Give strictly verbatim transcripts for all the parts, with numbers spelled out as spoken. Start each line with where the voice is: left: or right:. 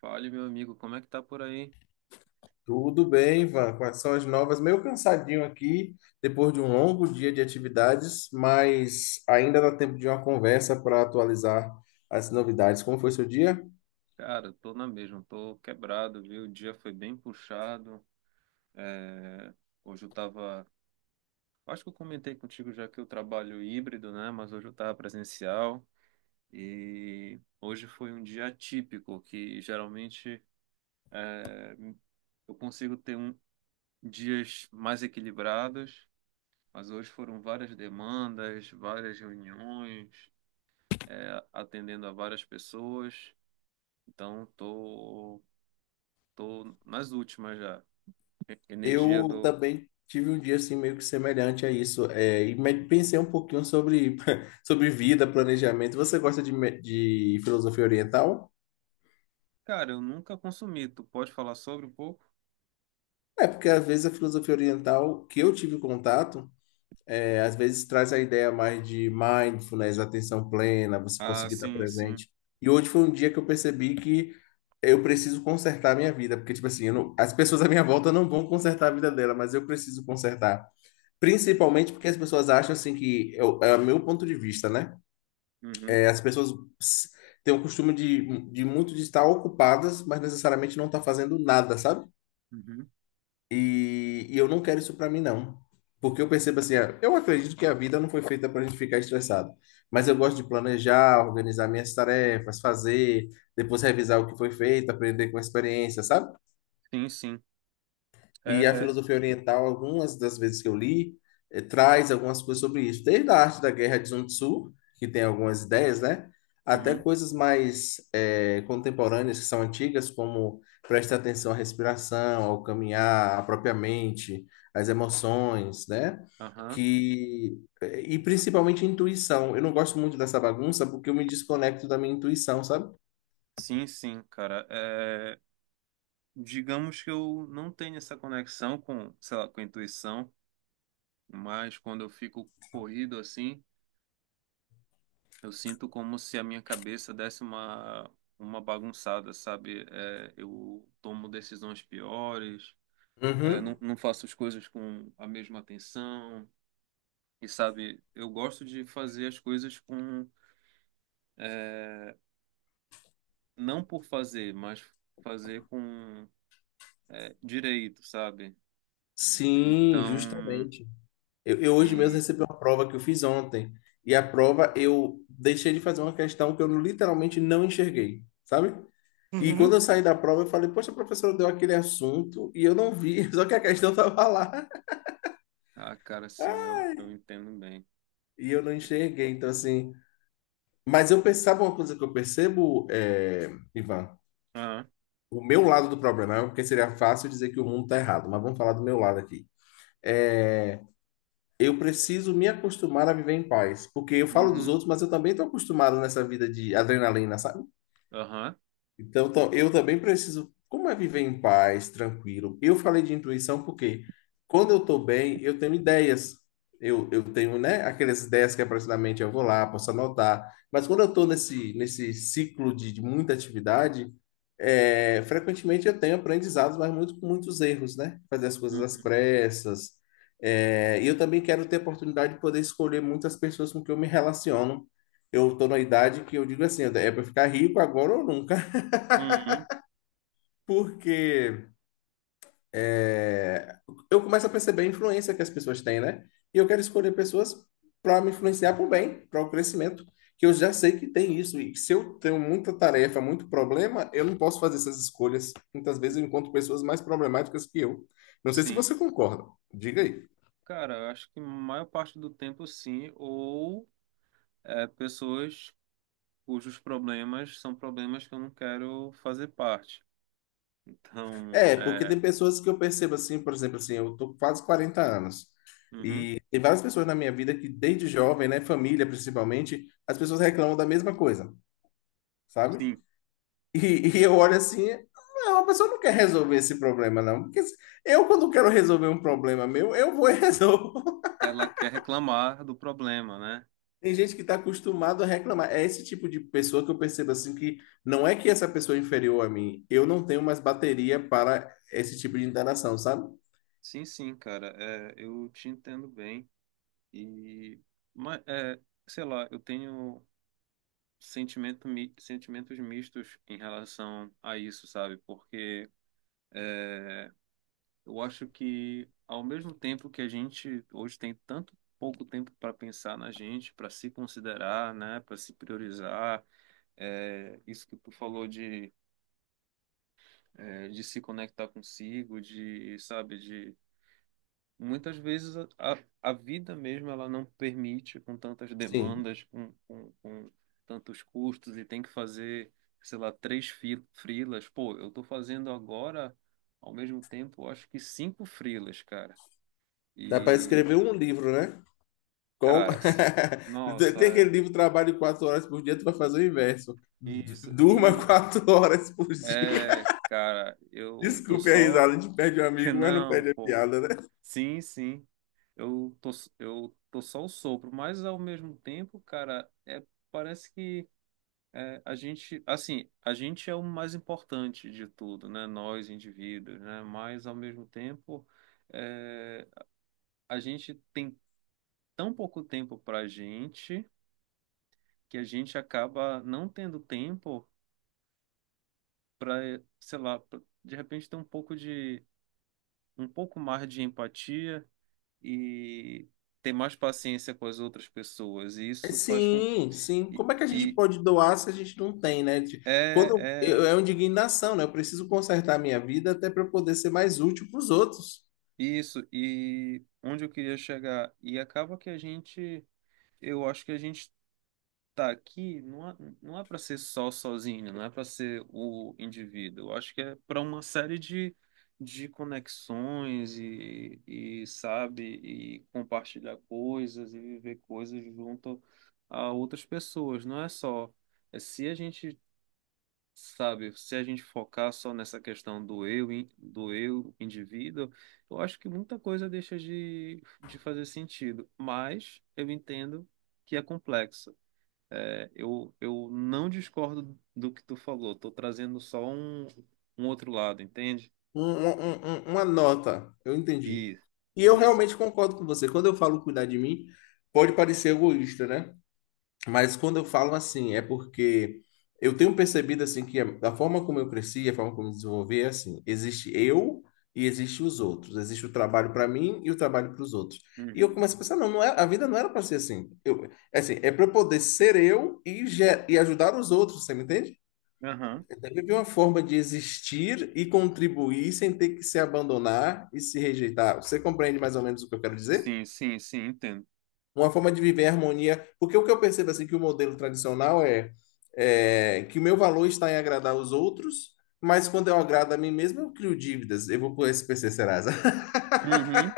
right: Fale, meu amigo, como é que tá por aí?
left: Tudo bem, Ivan? Quais são as novas? Meio cansadinho aqui, depois de um longo dia de atividades, mas ainda dá tempo de uma conversa para atualizar as novidades. Como foi seu dia?
right: Cara, tô na mesma, tô quebrado, viu? O dia foi bem puxado. É, Hoje eu tava. Acho que eu comentei contigo já que eu trabalho híbrido, né? Mas hoje eu tava presencial. E hoje foi um dia atípico, que geralmente é, eu consigo ter um... dias mais equilibrados, mas hoje foram várias demandas, várias reuniões, é, atendendo a várias pessoas. Então, tô. Tô nas últimas já. E- Energia
left: Eu
right: do.
left: também tive um dia assim meio que semelhante a isso, é, e me- pensei um pouquinho sobre, sobre vida, planejamento. Você gosta de, me- de filosofia oriental?
right: Cara, eu nunca consumi. Tu pode falar sobre um pouco?
left: É, porque às vezes a filosofia oriental que eu tive contato. É, às vezes traz a ideia mais de mindfulness, atenção plena, você
right: Ah,
left: conseguir estar
right: sim, sim.
left: presente. E hoje foi um dia que eu percebi que eu preciso consertar a minha vida, porque, tipo assim, eu não- as pessoas à minha volta não vão consertar a vida dela, mas eu preciso consertar. Principalmente porque as pessoas acham, assim, que eu- é o meu ponto de vista, né?
right: Uhum,
left: É, as pessoas s- têm o costume de, de muito de estar ocupadas, mas necessariamente não estar fazendo nada, sabe?
right: uhum.
left: E, e eu não quero isso para mim, não. Porque eu percebo assim, ah, eu acredito que a vida não foi feita para a gente ficar estressado. Mas eu gosto de planejar, organizar minhas tarefas, fazer, depois revisar o que foi feito, aprender com a experiência, sabe?
right: Sim, sim.
left: E a
right: É.
left: filosofia oriental, algumas das vezes que eu li, eh, traz algumas coisas sobre isso, desde a arte da guerra de Sun Tzu, que tem algumas ideias, né? Até
right: Uhum,
left: coisas mais eh, contemporâneas, que são antigas, como prestar atenção à respiração, ao caminhar, à própria mente, às emoções, né?
right: aham.
left: Que, eh, e principalmente intuição. Eu não gosto muito dessa bagunça porque eu me desconecto da minha intuição, sabe?
right: Sim, sim, cara. É, digamos que eu não tenho essa conexão com, sei lá, com a intuição, mas quando eu fico corrido assim, eu sinto como se a minha cabeça desse uma, uma bagunçada, sabe? É, eu tomo decisões piores. É, não,
left: Uhum.
right: não faço as coisas com a mesma atenção. E sabe, eu gosto de fazer as coisas com, é, não por fazer, mas fazer com, é, direito, sabe?
left: Sim,
right: Então,
left: justamente. Eu, eu hoje mesmo
right: e,
left: recebi uma prova que eu fiz ontem. E a prova eu deixei de fazer uma questão que eu literalmente não enxerguei, sabe? E quando
right: Uhum.
left: eu saí da prova, eu falei, poxa, a professora deu aquele assunto e eu não vi, só que a questão estava lá
right: Ah, cara, sim, eu, eu entendo bem.
left: e eu não
right: E-
left: enxerguei. Então, assim. Mas eu pensava uma coisa que eu percebo, é, Ivan,
right: ah,
left: o meu lado do problema, é porque seria fácil dizer que o mundo está errado, mas vamos falar do meu lado aqui. É, eu preciso me acostumar a viver em paz, porque eu falo dos
right: uhum,
left: outros, mas eu também estou acostumado nessa vida de adrenalina, sabe?
right: aham,
left: Então, tam- eu também preciso. Como é viver em paz, tranquilo? Eu falei de intuição porque quando eu estou bem, eu tenho ideias. Eu, eu tenho, né, aquelas ideias que aparecem na mente, eu vou lá, posso anotar. Mas quando eu estou nesse, nesse ciclo de, de muita atividade, é, frequentemente eu tenho aprendizados, mas muito com muitos erros, né? Fazer as coisas
right: uhum,
left: às pressas. É, e eu também quero ter a oportunidade de poder escolher muitas pessoas com que eu me relaciono. Eu estou na idade que eu digo assim, é para ficar rico agora ou nunca.
right: uhum,
left: Porque é, eu começo a perceber a influência que as pessoas têm, né? E eu quero escolher pessoas para me influenciar para o bem, para o crescimento, que eu já sei que tem isso. E que se eu tenho muita tarefa, muito problema, eu não posso fazer essas escolhas. Muitas vezes eu encontro pessoas mais problemáticas que eu. Não sei se
right: sim.
left: você concorda. Diga aí.
right: Cara, eu acho que a maior parte do tempo, sim, ou é, pessoas cujos problemas são problemas que eu não quero fazer parte. Então,
left: É, porque
right: é,
left: tem pessoas que eu percebo assim, por exemplo, assim, eu tô com quase quarenta anos.
right: uhum,
left: E tem várias pessoas na minha vida que desde jovem, né, família principalmente, as pessoas reclamam da mesma coisa, sabe?
right: sim,
left: E, e eu olho assim, não, a pessoa não quer resolver esse problema, não. Porque se- eu, quando quero resolver um problema meu, eu vou e resolvo.
right: ela quer reclamar do problema, né?
left: Tem gente que está acostumado a reclamar. É esse tipo de pessoa que eu percebo assim que não é que essa pessoa é inferior a mim. Eu não tenho mais bateria para esse tipo de interação, sabe?
right: Sim, sim, cara, é, eu te entendo bem. E, mas, é, sei lá, eu tenho sentimento, mi- sentimentos mistos em relação a isso, sabe? Porque eu acho que, ao mesmo tempo que a gente hoje tem tanto pouco tempo para pensar na gente, para se considerar, né? Para se priorizar, é, isso que tu falou de é, de se conectar consigo, de, sabe, de muitas vezes a, a a vida mesmo ela não permite com tantas
left: Sim.
right: demandas, com, com, com tantos custos e tem que fazer, sei lá, três fi- freelas. Pô, eu tô fazendo agora, ao mesmo tempo, acho que cinco frilas, cara.
left: Dá para
right: E,
left: escrever um livro, né? Com...
right: cara, s- nossa,
left: Tem
right: é
left: aquele livro Trabalho quatro horas por dia, tu vai fazer o inverso. Du-
right: isso.
left: Durma
right: E,
left: quatro horas por dia.
right: é, cara, eu tô
left: Desculpe a
right: só.
left: risada, a gente perde um amigo, mas não
right: Não,
left: perde a
right: pô.
left: piada, né?
right: Sim, sim. Eu tô, eu tô só o sopro, mas ao mesmo tempo, cara, é, parece que é, a gente, assim, a gente é o mais importante de tudo, né? Nós, indivíduos, né? Mas ao mesmo tempo, é, a gente tem tão pouco tempo pra gente que a gente acaba não tendo tempo pra, sei lá, pra, de repente ter um pouco de, um pouco mais de empatia e ter mais paciência com as outras pessoas. E isso faz com.
left: Sim, sim.
right: E,
left: Como é que a gente
right: e
left: pode doar se a gente não tem, né? De- Quando
right: é,
left: eu, é
right: é
left: uma indignação, né? Eu preciso consertar a minha vida até para poder ser mais útil para os outros.
right: isso. E onde eu queria chegar. E acaba que a gente. Eu acho que a gente tá aqui não é, não é, para ser só sozinho, não é para ser o indivíduo. Eu acho que é para uma série de. De conexões e, e sabe e compartilhar coisas e viver coisas junto a outras pessoas não é só é, Se a gente sabe, se a gente focar só nessa questão do eu, in- do eu indivíduo, eu acho que muita coisa deixa de, de, fazer sentido, mas eu entendo que é complexo. É, eu, eu não discordo do que tu falou, estou trazendo só um, um outro lado, entende?
left: Um- um- um- um, uma nota, eu entendi.
right: E
left: E eu
right: isso.
left: realmente concordo com você. Quando eu falo cuidar de mim, pode parecer egoísta, né? Mas quando eu falo assim, é porque eu tenho percebido assim que a, a forma como eu cresci, a forma como eu me desenvolvi é assim, existe eu e existe os outros, existe o trabalho para mim e o trabalho para os outros. E eu
right: Uhum.
left: começo a pensar, não, não é, a vida não era para ser assim. Eu, é assim, é para eu poder ser eu e, ge- e ajudar os outros, você me entende?
right: Aham.
left: É viver uma forma de existir e contribuir sem ter que se abandonar e se rejeitar. Você compreende mais ou menos o que eu quero dizer?
right: Sim, sim, sim, entendo.
left: Uma forma de viver em harmonia. Porque o que eu percebo assim que o modelo tradicional é, é que o meu valor está em agradar os outros, mas quando eu agrado a mim mesmo, eu crio dívidas. Eu vou pro S P C Serasa.
right: Uhum.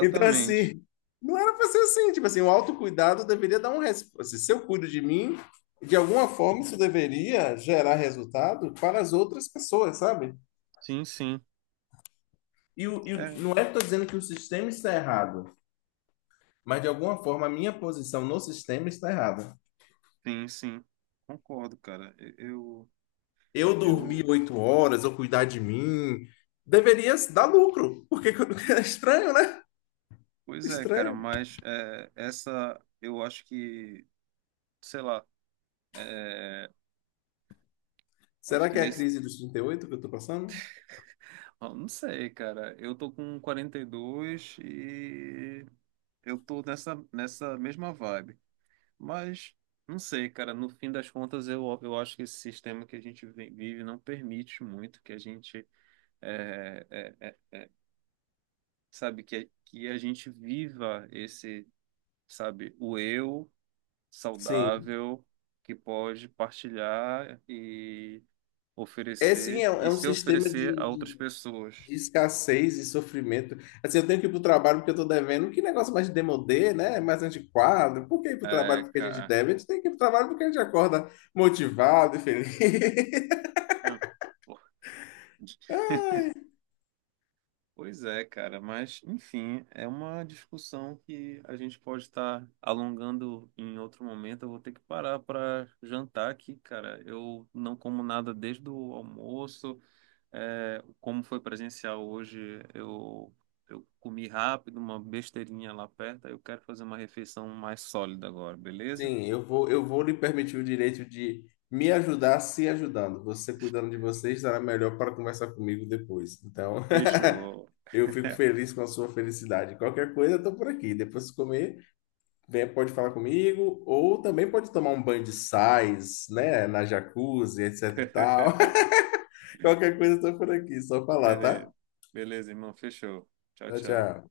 left: Então, assim, não era para ser assim. Tipo assim, o autocuidado deveria dar um resposta. Se eu cuido de mim, de alguma forma isso deveria gerar resultado para as outras pessoas, sabe?
right: Sim, sim.
left: E, o- e o-
right: É,
left: não é que eu estou dizendo que o sistema está errado, mas de alguma forma a minha posição no sistema está errada.
right: sim, sim. Concordo, cara. Eu,
left: Eu dormir
right: eu
left: oito horas, eu cuidar de mim, deveria dar lucro. Porque é estranho, né?
right: Pois é, cara,
left: Estranho.
right: mas é, essa eu acho que, sei lá, é, acho
left: Será
right: que
left: que é a
right: nesse.
left: crise dos trinta e oito que eu estou passando?
right: Ah, não sei, cara. Eu tô com quarenta e dois e dois e eu tô nessa, nessa mesma vibe. Mas não sei, cara. No fim das contas, eu, eu acho que esse sistema que a gente vi- vive não permite muito que a gente, é, é, é, sabe, que, que a gente viva esse, sabe, o eu.
left: Sim.
right: Saudável que pode partilhar e
left: É sim, é,
right: oferecer
left: é
right: e
left: um
right: se
left: sistema de,
right: oferecer a outras
left: de,
right: pessoas.
left: de escassez e sofrimento. Assim, eu tenho que ir para o trabalho porque eu estou devendo. Que negócio mais demodê, né? É mais antiquado. Por que ir para o trabalho
right: É,
left: porque a gente
right: cara.
left: deve? A gente tem que ir para o trabalho porque a gente acorda motivado e feliz.
right: Ah, pô. Pois é, cara, mas enfim, é uma discussão que a gente pode estar alongando em outro momento. Eu vou ter que parar para jantar aqui, cara. Eu não como nada desde o almoço. É, como foi presencial hoje, eu, eu comi rápido, uma besteirinha lá perto, aí eu quero fazer uma refeição mais sólida agora, beleza?
left: Sim, eu vou, eu vou lhe permitir o direito de me ajudar se ajudando. Você cuidando de você estará melhor para conversar comigo depois. Então,
right: Fechou.
left: eu fico feliz com a sua felicidade. Qualquer coisa, eu estou por aqui. Depois de comer, vem, pode falar comigo, ou também pode tomar um banho de sais, né, na jacuzzi, etc e tal. Qualquer coisa, eu estou por aqui. Só falar, tá?
right: Beleza. Beleza, irmão, fechou. Tchau,
left: Tchau,
right: tchau.
left: tchau.